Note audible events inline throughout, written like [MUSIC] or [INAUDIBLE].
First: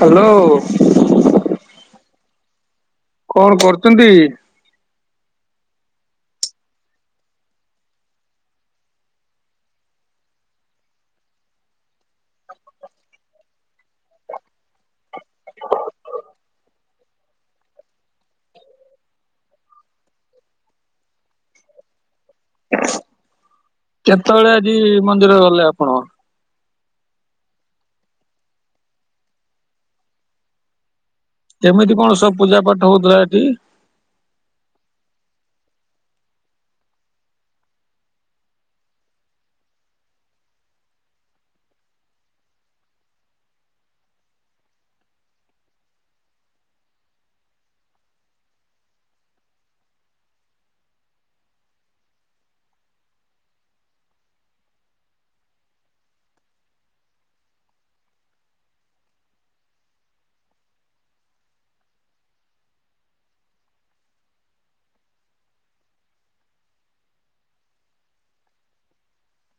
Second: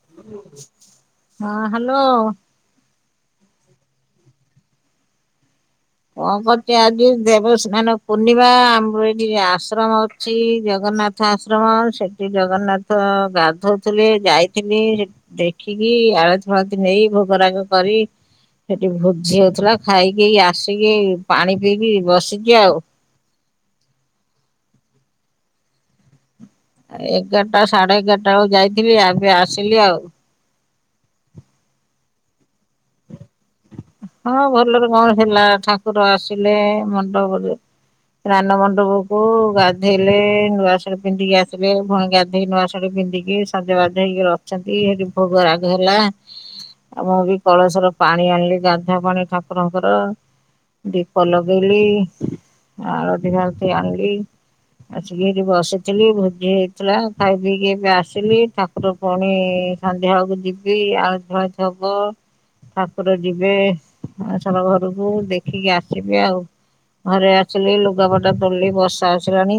Hello ହଁ hello. କଣ କରୁଚନ୍ତି? କଣ କରୁଚି ଆଜି ଦେବସ୍ନାନ ପୂର୍ଣ୍ଣିମା ଆମର ଏଠି ଆଶ୍ରମ ଅଛି ଜଗନ୍ନାଥ ଆଶ୍ରମ ସେଠି ଜଗନ୍ନାଥ ଗାଧଉଥିଲେ ଯାଇଥିଲି ଦେଖିକି ଆଳତି ଫାଳତି ନେଇ ଭୋଗରାଗ କରି ସେଠି ଭୋଜି ହଉଥିଲା ଖାଇକି ଆସିକି ପାଣି ପିଇକି ବସିଛି ଆଉ। କେତବେଳେ ଆଜି ମନ୍ଦିର ଗଲେ ଆପଣ? ଏଗାରଟା ସାଢେ ଏଗାରଟା ବେଳକୁ ଯାଇଥିଲି ଏବେ ଆସିଲି ଆଉ। କେମିତି କଣ ସବୁ ପୂଜା ପାଠ ହଉଥିଲା ଏଠି? ହଁ ଭଲରେ କଣ ହେଲା ଠାକୁର ଆସିଲେ ମଣ୍ଡପ ରାନ୍ ମଣ୍ଡପକୁ ଗାଧେଇଲେ ନୂଆ [UNINTELLIGIBLE] ପିନ୍ଧିକି ଆସିଲେ [UNINTELLIGIBLE] ଗାଧୋଇ ନୂଆ [UNINTELLIGIBLE] ପନ୍ଧିକି ସଜବାଜ ହେଇକି ରଛନ୍ତି ସେଠି ଭୋଗ ରାଗ ହେଲା। ଆ ମୁଁ ବି କଳସର ପାଣି ଆଣିଲି ଗାଧା ପାଣି ଠାକୁରଙ୍କର ଦୀପ ଲଗେଇଲି ଆଳଦୀ ହଳତି ଆଣିଲି। ଆସିକି ଏଇଠି ବସିଥିଲି ଭୋଜି ହେଇଥିଲା ଖାଇ ପିଇକି ଏବେ ଆସିଲି ଠାକୁ ପୁଣି ସନ୍ଧ୍ୟା ବେଳେକୁ ଯିବି ଆଳତି ଫାଳତି ହବ। ଠାକୁର ଯିବେ ଅନଶନ ଘରକୁ ଦେଖିକି ଆସିବେ ଆଉ। ଘରେ ଆସିଲି ଲୁଗାପଟା ତୋଳିଲି ବର୍ଷା ଆସିଲାଣି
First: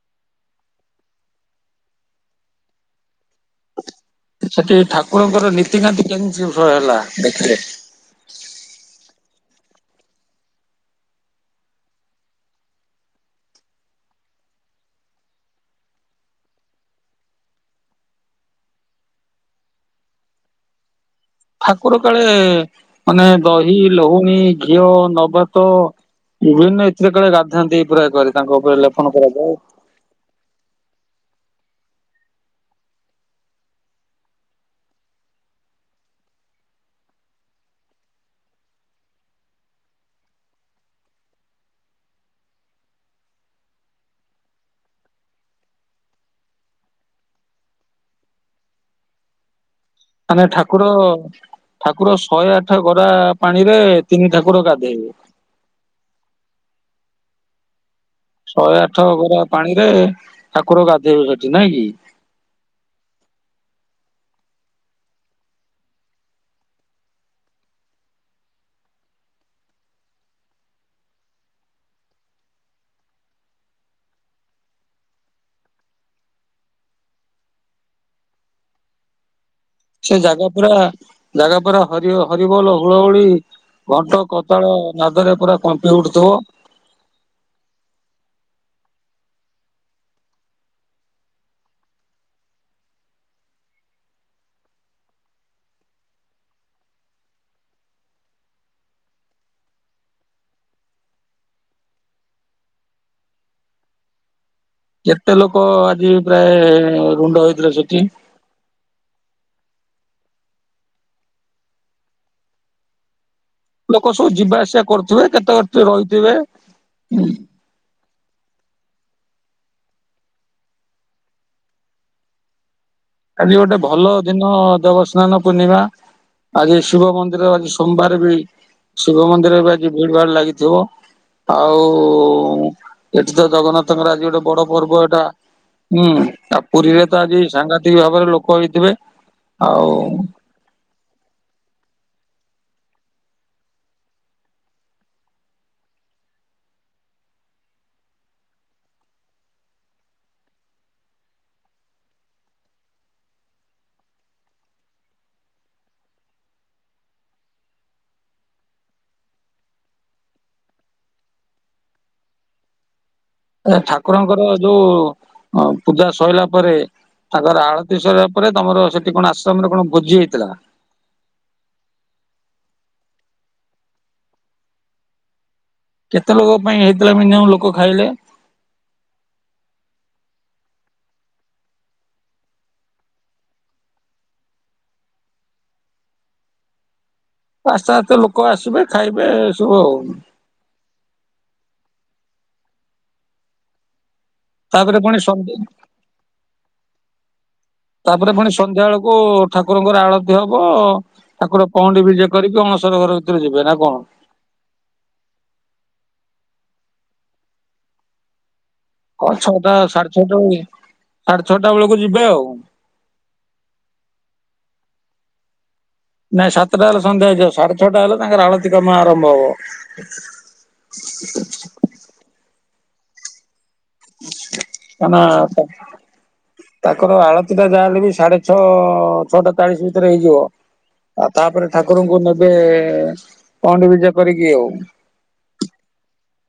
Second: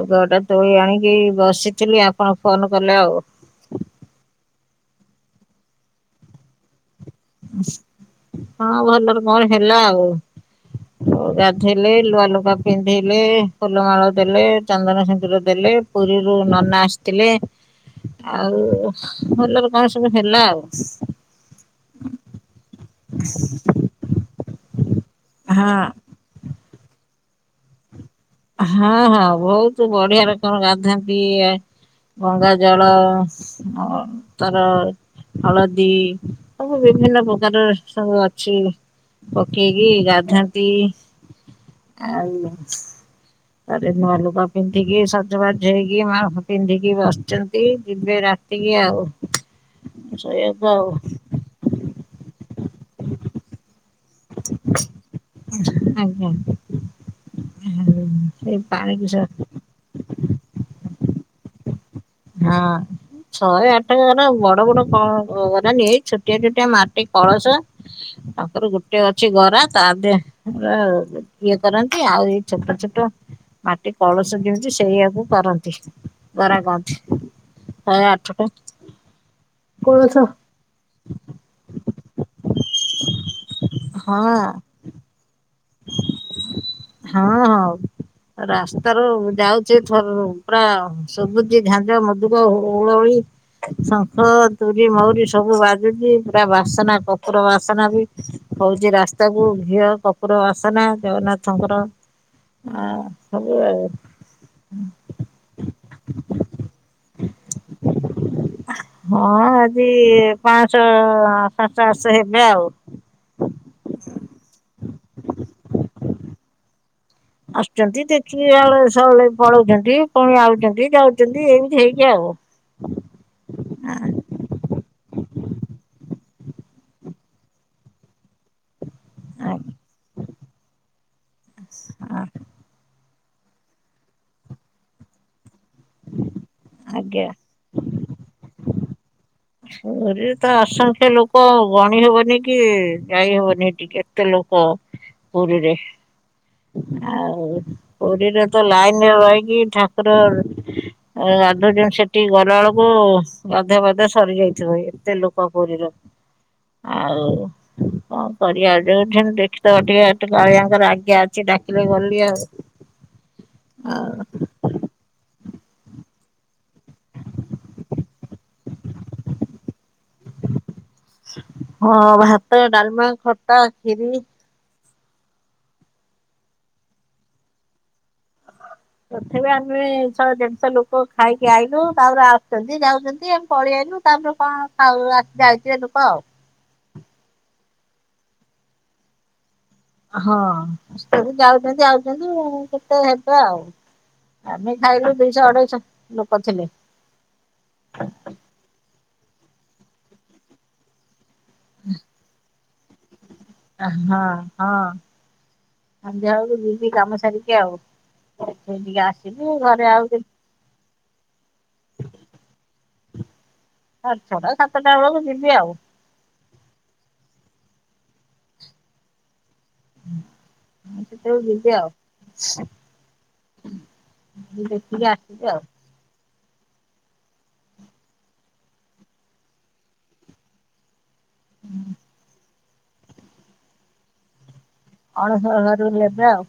ଲଗା ପଟା ତୋଳି ଆଣିକି ବସିଥିଲି ଆପଣ ଫୋନ୍ କଲେ ଆଉ। ସେଠି ଠାକୁରଙ୍କର ନୀତିକାନ୍ତି କେମିତି [UNINTELLIGIBLE] ହେଲା ଦେଖିଲେ। ହଁ ଭଲରେ କଣ ହେଲା ଆଉ। ଗାଧେଇଲେ ନୂଆ ଲୁଗା ପିନ୍ଧିଇଲେ ଫୁଲମାଳ ଦେଲେ ଚନ୍ଦନ ସିନ୍ଦୁର ଦେଲେ। ପୁରୀରୁ ନନା ଆସିଥିଲେ। ଆଉ ଭଲରେ କଣ ସବୁ ହେଲା ଆଉ। ଠାକୁର କାଳେ ମାନେ ଦହି, ଲହୁଣୀ, ଘିଅ, ନବାତ ହଁ ବିଭିନ୍ନ ଏଥିରେ କାଳେ ଗାଧାନ୍ତି ପୁରା କରି ତାଙ୍କ ଉପରେ ଲେପନ କରାଯାଏ। ତୁ ବଢିଆରେ କଣ ଗାଧାନ୍ତି ଗଙ୍ଗା ଜଳ ଅତର ହଳଦୀ ସବୁ ବିଭିନ୍ନ ପ୍ରକାର ସବୁ ଅଛି। ପକେଇକି ଗାଧାନ୍ତି ଆଉ ତା ନୂଆ ଲୁଗା ପିନ୍ଧିକି ସଜବାଜ ହେଇକି ମା ପିନ୍ଧିକି ବସିଛନ୍ତି ଯିବେ ରା [UNINTELLIGIBLE] ଆଉ। ମାନେ ଶୋଇବାକୁ ଆଉ ଠାକୁର-ଠାକୁର ଶହେ ଆଠ ଗରା ପାଣି ରେ ଆଜ୍ଞା [UNINTELLIGIBLE] ଶହେ ଆଠ ପାଣିକି ସ ଗରା ପାଣିରେ ଠାକୁର ଗାଧୋଇବେ ସେଠି ନାଇଁ କି? ହଁ। ଶହେ ଆଠ ମାନେ ବଡ ବଡ କ ଅଧା ନିଏ ଛୋଟିଆ ଛୋଟିଆ ମାଟି କଳସ। ତାପରେ ଗୋଟେ ଅଛି ଗରା ତା ଦେହେ ରେ ଇଏ କରନ୍ତି ଆହୁରି ଛୋଟ ଛୋଟ। ମାଟି କଳସ କେମିତି ସେଇଆକୁ କରନ୍ତି ଗରା କହନ୍ତି। ଶହେ ଆଠ ଟା। ସେ ଜାଗା ପୁରା ଜାଗା ପୁରା ହରି ହରିବୋଲ ହୁଳହୁଳି ହଁ ଘଣ୍ଟ କରତାଳ। ନଦରେ ପୁରା କମ୍ପି ଉଠୁଥିବ। ହଁ ହଉ। ରାସ୍ତା ରୁ ଯାଉଛି, ଏଠରୁ ପୁରା ସୁବୁଛି, ଝାଞ୍ଜ, ମୁର୍ଦୁକ, ହୁଳହୁଳି। ଶଙ୍ଖ, ତୁରି, ମଉରୀ ସବୁ ବାଜୁଛି ପୁରା ବାସେନା କର୍ପୁର ବାସେନା ବି। ହଉଛି ରାସ୍ତା କୁ ଘିଅ କପ କର୍ପୁର ବାସେନା ଜଗନ୍ନାଥଙ୍କର। ଆ ସବୁ ଆଉ। କେତେ ଲୋକ ଆଜି ପ୍ରାୟ ରୁଣ୍ଡ ହେଇଥିଲେ, ସେଠି? ହଁ, ଆଜି ପାଞ୍ଚ ପଚାଶେ ହେବେ, ଆଉ। ଲୋକ ସବୁ ଯିବା ଆସିବା କରୁଥିବେ, କେତେକ କିଏ ରହିଥିବେ। ଆସୁଛନ୍ତି, ଦେଖିକି ଆଳୁ ସଉଳେଇ ପଳଉଛନ୍ତି, ପୁଣି ଆଉଛନ୍ତି, ଯାଉଛନ୍ତି, ଏମିତି ହେଇକି ଆଉ। ଆଜି ଗୋଟେ ଭଲ ଦିନ ଦେବସ୍ନାନ ପୂର୍ଣ୍ଣିମା। ଆଜି ଶିବ ମନ୍ଦିର, ଆଜି ସୋମବାର ବି। ଶିବ ମନ୍ଦିର ବି, ଆଜି ଭିଡ ଭାଡ ଲାଗିଥିବ। ଆଉ। ଏଠି ତ ଜଗନ୍ନାଥଙ୍କର ଆଜି ଗୋଟେ ବଡ଼ ପର୍ବ ଏଟା। ହୁଁ, ଆଉ ପୁରୀରେ ତ ଆଜ୍ଞା। ଆଜି ସାଙ୍ଘା ତିକ୍ ଭାବରେ ଲୋକ ହେଇଥିବେ। ଆଉ ପୁରି। ତ ଅସଂଖ୍ୟ ଲୋକ, ଗଣି ହବନି କି, ଯାଇ ହବନି ହେଟିକି, ଏତେ ଲୋକ। ପୁରୀରେ ଆଉ। ପୁରୀରେ ତ ଲାଇନରେ ରହିକି, ଠାକୁର। ଅ ଗାଧୁଉଛନ୍ତି ସେଠିକି ଗଲାବେଳକୁ ଗାଧୁଆ ପାଧୁଆ ସ ସରି ଯାଇଥିବଏତେଲୋକ ପୁରୀର, ଆଉ। କଁ କରିବା, ଯୋଉଠିନ ଦେଖିଦବ ଟିକେ କାଳିଆଙ୍କର ଆଜ୍ଞା ଅଛି, ଡାକିଲେ ଗଲି ଆଉ। ଏ ଆଉ ଠାକୁରଙ୍କର ଯୋଉ ପୂଜା ଅଁ ସଇଲା ପରେ। ତାଙ୍କର ଆଳତୀ ସରିବା ପରେ, ତମର ସେଠି କଣ ଆଶ୍ରମରେ କଣ ଭୋଜି ହେଇଥିଲା। ହଁ, ଭାତ, ଡାଲମା, ଖଟା, ଖିରି। କେତେ ଲୋକଙ୍କ ପାଇଁ ହେଇଥିଲା ମିନିମମ୍ ଲୋକ ଖାଇଲେ। ତଥାପି ଆମେ ଶହେ, ଦେଢ଼ ଶହ ଲୋକ ଖାଇକି ଆଇଲୁ। ତାପରେ ଆସୁଛନ୍ତି, ଯାଉଛନ୍ତି, ଆମେ ପଳେଇ ଆଇଲୁ। ତା ପରେ କଣ ଖାଉ ଆସ ଯାଉ ଥିବେ ଲୋକ, ଆଉ। ହଁ ଆସ୍ତେ, ଆସ୍ତେ ଲୋକ ଆସିବେ, ଖାଇବେ, ଏ ସବୁ ଆଉ। ହଁ ଆସୁଛନ୍ତି ଯାଉଛନ୍ତି‌ ଆଉଛନ୍ତି କେତେ ହେବେ ଆଉ। ଆମେ ତାପରେ ଖାଇଲୁ ପୁଣି ଦୁଇଶହ, ସନ୍ଧ୍ୟା ଅଢେଇଶହ ଲୋକ ଥିଲେ। ତାପରେ ପୁଣି ସନ୍ଧ୍ୟା ବେଳକୁ ଠାକୁରଙ୍କର ଆଳତି ହବ। ଠାକୁର ପହଣ୍ଡି ବିଜେ କରିକି, ଅଣସର ଘରକୁ। ଆଁ ହଁ, ହଁ‌ ସନ୍ଧ୍ୟାବେଳକୁ ଯିବି କାମ ସାରିକି ଆଉ। ଟିକେ ହଁ ଆସିବି ଛଅଟା, ଘରେ ଆଉ ସାଢେ ଛଅଟା ବେଳେ ସାଢେ ଛଅଟା ବେଳକୁ ଯିବେ, ଆଉ। ସାଢ଼େ ଛଅଟା, ସାତଟା ବେଳକୁ ଯିବି ଆଉ। ନାଇଁ, ସାତଟା ହେଲେ ସନ୍ଧ୍ୟା ହେଇଯିବ। ସାଢେ ଛଅଟା ହେଲେ ତାଙ୍କର ଆଳତି କାମ ଆରମ୍ଭ ହବ। ହୁଁ ହୁଁ ସେତେ ବେଳକୁ ଯିବି ଆଉ। [UNINTELLIGIBLE] ଦେଖିକି ଆସିବି ଆଉ। ତାଙ୍କର ଆଳତି ଟା ଯାହାହଲେ ବି ସାଢେ ଛଅ ଛଅଟା ଚାଳିଶ ଭିତରେ ହେଇଯିବ। ଆଉ ତାପରେ ଠାକୁରଙ୍କୁ ନେବେ, ପହଣ୍ଡି ବିଜେ କରିକି ଆଉ। ଅଣସର ଘରୁ ନେବେ ଆଉ।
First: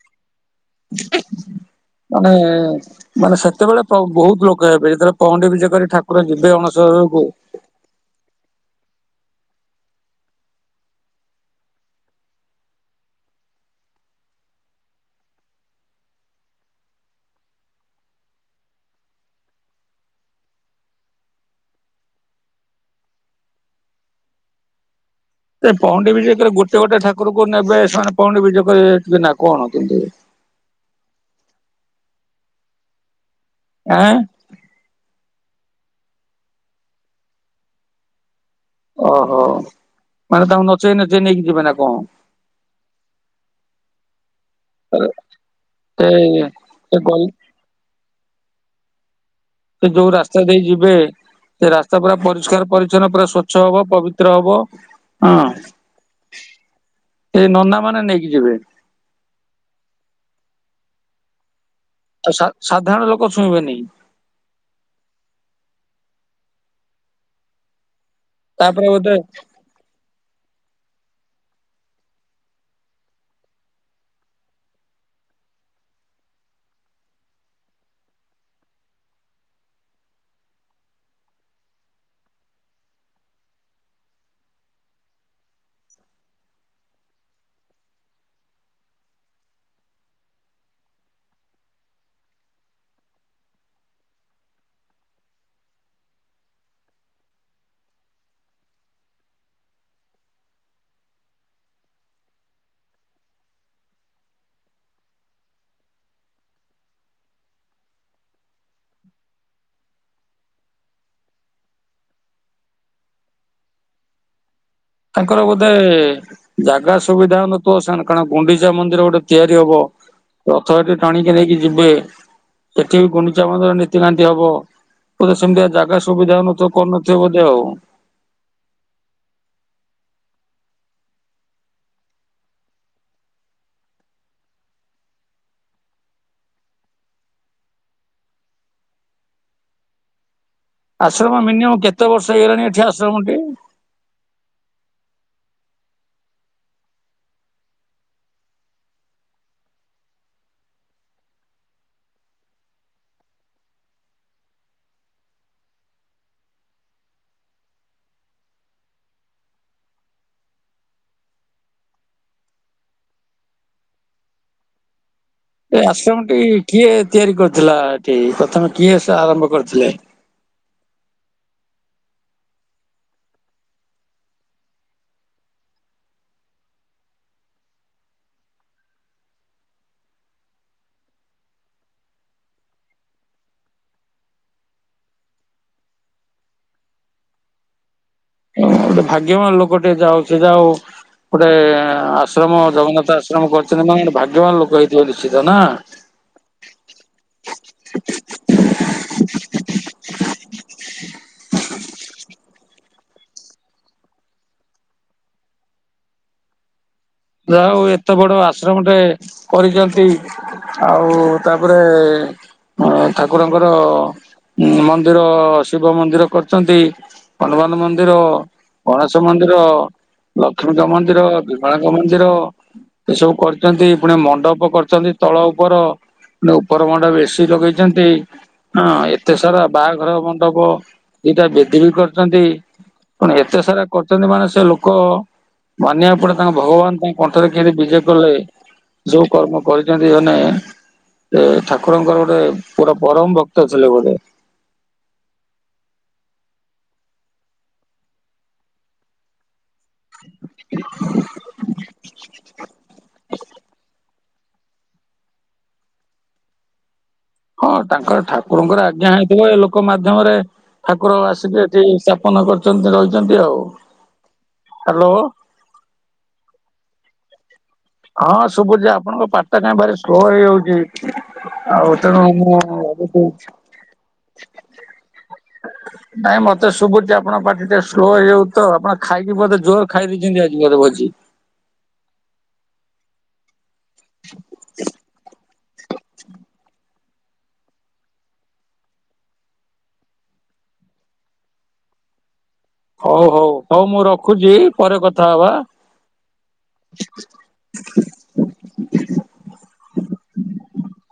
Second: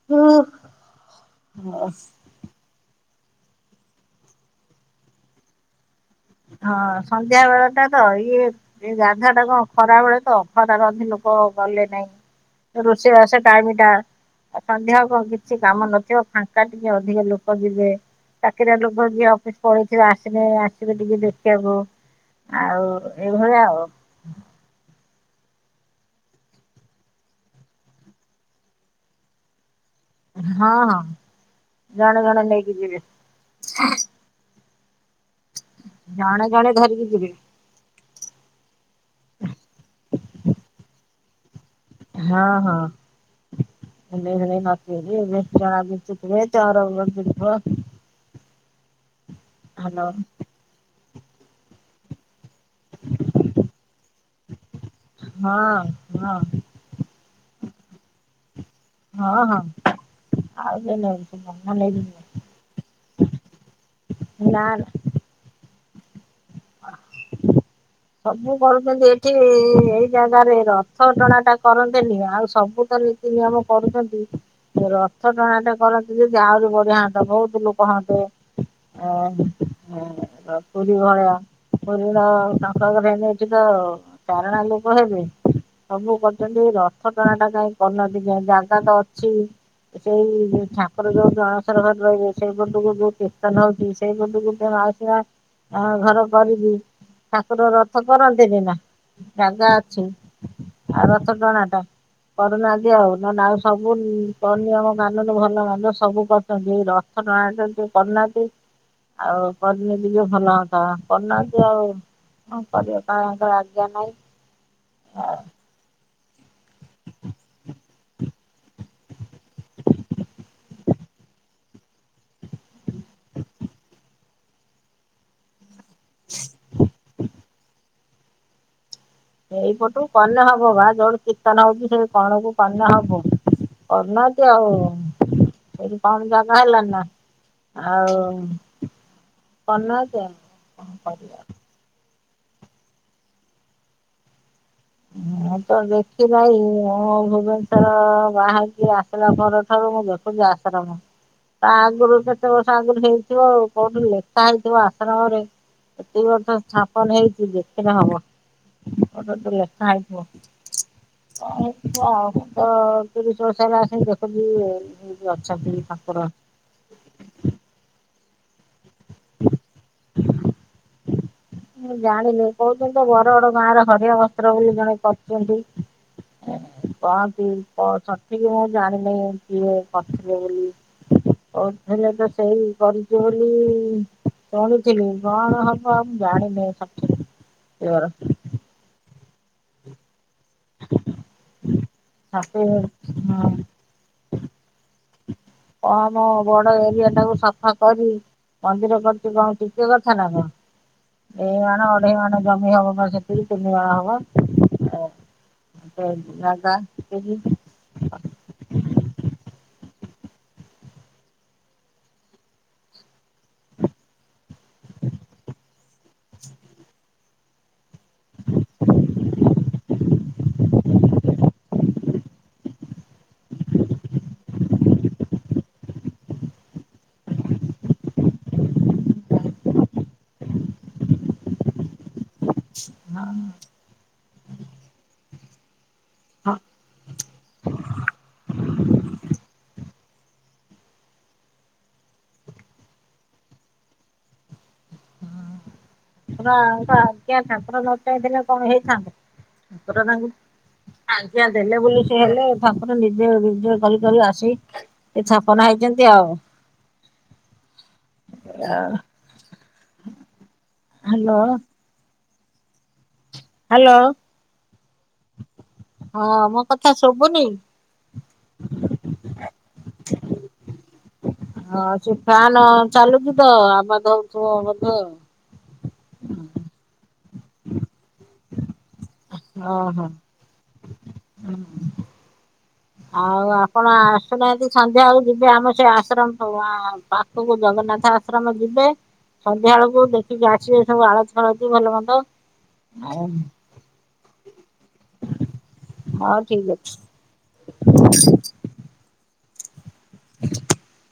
ହୁଁ। [UNINTELLIGIBLE] ନାଇଁ-ଇ-ଇ, ମାନେ ସେତେବେଳେ ପ୍ର ବହୁତ ଲୋକ ହେବେ ଯେତେବେଳେ ପହଣ୍ଡି ବିଜେ କରି ଠାକୁର ଠାକୁର ଯିବେ ଅଣସର ହଁ ଘରକୁ। ସନ୍ଧ୍ୟା ବେଳ ଟା ତ ଇଏ, ଏଇ ଗାଧା ଟା କଣ ଖରାବଳେ ତ, ଖରା ରନ୍ଧି ଲୋକ ଗଲେ ନାଇଁ। ରୋଷେଇ ଵାସ ଟାଇମ୍ ଟା। ଆଉ ସନ୍ଧ୍ୟା କୁ କଣ କିଛି କାମ ନଥିବ, ଫାଙ୍କା ଟିକେ, ଅଧିକ ଲୋକ ଯିବେ। ଚାକିରିଆ ଲୋକ ଯିଏ ଅଫିସ ପଳେଉଥିବ ଆସିଲେ ଆ ଟିକେ ଟିକେ ଦେଖିବାକୁ ଆଉ ଏଇଭଳିଆ ଆଉ। ସେ ପହଣ୍ଡି ବିଜେ କଲେ ଗୋଟେ ଗୋଟେ ଠାରକୁ ନେବେ ସେମାନେ ପହଣ୍ଡି ବିଜ କରିବେ ନା କଣ କେମିତି। ହଁ ହଁ ଜଣେ ଜଣେ ନେଇକି ଯିବେ। ଆଁ। ଜଣେ ଜଣେ ଧରିକି ଯିବେ। ଓହୋ ମାନେ ତାଙ୍କୁ ନଚେଇ ନଚେଇ ନେଇକି ଯିବେ ନା କଣ? ହଁ ହଁ ହେଲେ ହେଲେ। ସେ ସେ ଗଲ [UNINTELLIGIBLE] ସେ ଯେଉ ରା। ରାସ୍ତା ଦେଇ ଯିବେ ସେ ରାସ୍ତା ପୁରା ପରିଷ୍କାର ପରିଚ୍ଛନ୍ନ ପୁରା ସ୍ଵଚ୍ଛ ହବ ପବିତ୍ର ହବ। ହଁ ହଁ। ଏଇ ନନା ମାନେ ନେଇକି ଯିବେ। ହଁ ହଁ ଆଉ କିଏ ନେଇକି ନନା ନେଇିକି ଯିବେ। ତ ସା ସାଧାରଣ ଲୋକ ଛଇଁବେନି। ନା ନା। ସବୁ ତାପରେ କରୁଛନ୍ତି ବୋଧେ ଏଠି ଏଇ। ଜାଗାରେ ରଥ ଟଣା ଟା କରନ୍ତେନି ଆଉ ସବୁ ତ ନୀତି ନିୟମ କରୁଛନ୍ତି। ରଥ ଟଣାା ଟେ କରନ୍ତେ ଯିଦି ଆହୁରି ବଢିଆ ହୁଅନ୍ତା ବହୁତ ଲୋକ ହୁଅନ୍ତେ। ଓ ପୁରୀ ଭଳିଆ। [UNINTELLIGIBLE] ତ ଚାରଣା ଲୋକ ହେବେ ସବୁ କରିଛନ୍ତି ରଥ ଟଣା ଟା କାହିଁ କରୁନାହାନ୍ତି କେଜାଣି ଜାଗା ତ ଅଛି। ସେଇ ଠାକୁର ଯୋଉ ଜଳସରବର ରହିବେ ସେଇ ପଟୁକୁ ଯୋଉ କୀର୍ତ୍ତନ ହଉଛି ସେଇ ପଟକୁଉ ମାଉସି। ମା ଘର। କରିବି ଠାକୁର ରଥ କରନ୍ତେନି ନା ଜାଗା ଅଛି। ଆଉ ରଥ ଟଣା ଟା କରୁନାହାନ୍ତି ଆଉ ନହେଲେ ଆଉ ସବୁ ନିୟମ କାନୁନ ଭଲ ମନ୍ଦ ସବୁ କରୁଛନ୍ତି ଏଇ ରଥ। ରଥ ଟଣା ଟା ଟିକେ କରୁନାହାନ୍ତି ଆଉ କରିଲେ ଟିକେ ଭଲ ହୁଅନ୍ତା। କରନାହାନ୍ତି ଆଉ କଣ କରିବା ତାଙ୍କର ଆଜ୍ଞା ନାହିଁ। ତାଙ୍କର ବୋଧେ। ଜାଗା ସୁବିଧା ହେଉ ନଥିବ ସେମାନେ କାରଣ ଗୁଣ୍ଡିଚା ମନ୍ଦିର ଗୋଟେ ତିଆରି ହବ। ରଥ ଏଠି ଟାଣିକି ନେଇକି ଯିବେ। ଏଠି ବି ଗୁଣ୍ଡିଚା ମନ୍ଦିର ନୀତିକାନ୍ତି ହବ ବୋଧେ ସେମିତିଆ ଜାଗ। ଜାଗା ସୁବିଧା ହଉ ନଥିବ କରୁନଥିବେ ବୋଧେ ଆଉ। ଏଇପଟୁ କନେ ହବ ବା ଯୋଉଠୁ କୀର୍ତ୍ତନ ହଉଛି ସେ କଣକୁ କନେ ହବ। କରୁନାହାନ୍ତି ଆଉ ସେଇଠି କଣ ଜାଗା ହେଲାଣି ନା। ଆଉ କଣ ନେଉଛ? ଆଶ୍ରମ ମିନିମମ୍ କେତେ ବର୍ଷ ହେଇଗଲାଣି ଏଠି ଆଶ୍ରମଟିେ? [UNINTELLIGIBLE] ମୁଁ ତ ଦେଖି ନାଇ ମୁଁ ଭୁବନେଶ୍ଵର ବାହାରିକି ଆସିଲା ପରଠାରୁ ମୁଁ ଦେଖି [UNINTELLIGIBLE] ତା ଆଗରୁ କେତେ ବର୍ଷ ଆଗରୁ ହେଇଥିବ ଆଉ କୋଉଠି ଲେଖା ହେଇଥିବ ଆଶ୍ରମରେ। ଏତିକି ବାଟ ସ୍ଥାପନ ହେଇଛି ଦେଖିଲେ ହବ [UNINTELLIGIBLE] [UNINTELLIGIBLE] ହ କ ମୁ ତ ତିରିଶଳିସ ହେଲା ସେମିତି ଦେଖଛିି ଏ ଆଶ୍ରମଟି କିଏ ତିଆରି କରିୁଥିଲା ଏଠି ପ୍ରଥମେ କିଏ ସେ ଆରମ୍ଭ କରିୁଥିଲେ? ମୁ ଜାଣିନି କହୁଛନ୍ତି ତ ବରଗଡ ଗାଁ ର ହଡିଆ ବସ୍ତ୍ର ବୋଲି ଜଣେ କରୁଛନ୍ତି। [UNINTELLIGIBLE] କହନ୍ତି ସଠିକ ମୁଁ ଜାଣିନି କିଏ କରିଥିବେ ବୋଲି। କହୁଥିଲେ ତ ସେଇ କରିଛି ବୋଲି। ଶଣିୁଥିଲି କଣ ହବ ଆ ମୁଁ ଜାଣିନି ସଠିକ ଉତର। ଗୋଟେ ଭାଗ୍ୟବାନ ଲୋକ ଟେ ଯାଉ ସେ ଯାଉ ଗୋଟେ ଆ ଆଶ୍ରମ ଜଗନ୍ନାଥ ଆଶ୍ରମ ହଁ କରିଛନ୍ତି ମାନେ ଗୋଟେ ଭାଗ୍ୟବାନ ଲୋକ ହେଇଥିବ ନିଶ୍ଚିତ ନା? ଆମ ବଡ ଏରିଆଟାକୁ ସଫା କରି ମନ୍ଦିର କରଛି, କଣ ଟିକେ କଥା ନା କଣ? ଦି ମାଣ ଅଢେଇ ମାଣ ଜମି ହବ ମ ସେଥିରୁ ତିନି ମାଣ ହବ। [UNINTELLIGIBLE] ଆଉ ଏତେ ବଡ ଆଶ୍ରମଟେ କରିଛନ୍ତି। ଆଉ, ତାପରେ ଅ, ଠାକୁରଙ୍କର ମନ୍ଦିର, ଶିବ ମନ୍ଦିର କରିଛନ୍ତି। ହନୁମାନ ମନ୍ଦିର, ଗଣେଶ ମନ୍ଦିର, ଲକ୍ଷ୍ମୀଙ୍କ ମନ୍ଦିର, ବିମଳା ମନ୍ଦିର, ଏ ସବୁ କରିଛନ୍ତି ପୁଣି ମଣ୍ଡପ କରିଛନ୍ତି ତଳ ଉପର। ନା ଉପର ମୁଣ୍ଡ ବେଶୀ ଲଗେଇଛନ୍ତି। ହଁ ଏତେ ସାରା ବାହାଘର ମଣ୍ଡପ, ଦିଟା ବେଦି ବି କରିଛନ୍ତି। ପୁଣି ଏତେ ସାରା କରିଛନ୍ତି ମାନେ, ସେ ଲୋକ ମାନିବାକୁ ପଡି ତାଙ୍କ ଭଗବାନ ତାଙ୍କ କଣ୍ଠରେ କେମିତି ବିଜେ କଲେ, ଯୋଉ କର୍ମ କରିଛନ୍ତି ମାନେ ଏ ଠାକୁରଙ୍କର ଗୋଟେ, ପୁରା ପରମ ଭକ୍ତ ଥିଲେ, ଗୋଟେ। ଠାକୁରଙ୍କ ଆଜ୍ଞା, ଠାକୁର ନଚାହିଁଥିଲେ କଣ ହେଇଥାନ୍ତା? ଠାକୁର ତାଙ୍କୁ ଆଜ୍ଞା ଦେଲେ ବୋଲି ସେ ହେଲେ, ଠାକୁର ନିଜେ ନିଜେ କରି କରି ଆସି ଏ ଛାପନା ହେଇଛନ୍ତି ଆଉ। ହଁ, ତାଙ୍କର ଠାକୁରଙ୍କର ଆଜ୍ଞା ହେଇଥିବେ, ଲୋକ ମାଧ୍ୟମରେ ଠାକୁର ହ୍ୟାଲୋ ଆସିକି ଏଠି ସା ସ୍ଥାପନ କରିଛନ୍ତି, ରହିଛନ୍ତି ଆଉ ହ୍ୟାଲୋ ହ୍ୟାଲୋ। ହଁ, ମୋ କଥା ଶୁଭୁନି? ହଁ, ଶୁଭୁଚି ଆପଣଙ୍କ ପାଟିଟା କାଇଁ ଭାରି ସ୍ଲୋ ହେଇଯାଉଛି। ହଁ ଆଉ ସେ ତେଣୁ ଫ୍ୟାନ ମୁଁ ଆଜି କହୁଛି। [UNINTELLIGIBLE] [UNINTELLIGIBLE] ନାଇଁ ମତେ ଶୁଭୁଛି ଆପଣଙ୍କ ପାଟି ଟିକେ ସ୍ଲୋ ହେଇଯାଉଚି ତ ଆପଣ ଖାଇକି ବୋଧେ ଜୋର ଖାଇ ଦେଇଛନ୍ତି ଆଜି ବୋଧେ ଭୋଜି। [UNINTELLIGIBLE] ପଣ ଆସୁନାହାନ୍ତି ସନ୍ଧ୍ୟାଳକୁ ଯିବେ ଆମ ସେ ଆଶ୍ରମ ଆ ପାଖକୁ ଜଗନ୍ନାଥ ଆଶ୍ରମ ଯିବେ। ସନ୍ଧ୍ୟା ବେଳକୁ ଦେଖିକି ଆସିବେ, ସବୁ ଆଳତି-ଫାଳତି, ଭଲ ମନ୍ଦ। ହଉ, ହଉ, ହଉ, ମୁଁ ରଖୁଛି, ପରେ କଥା ହବା। ହଉ, ଠିକ ଅଛି। [INAUDIBLE]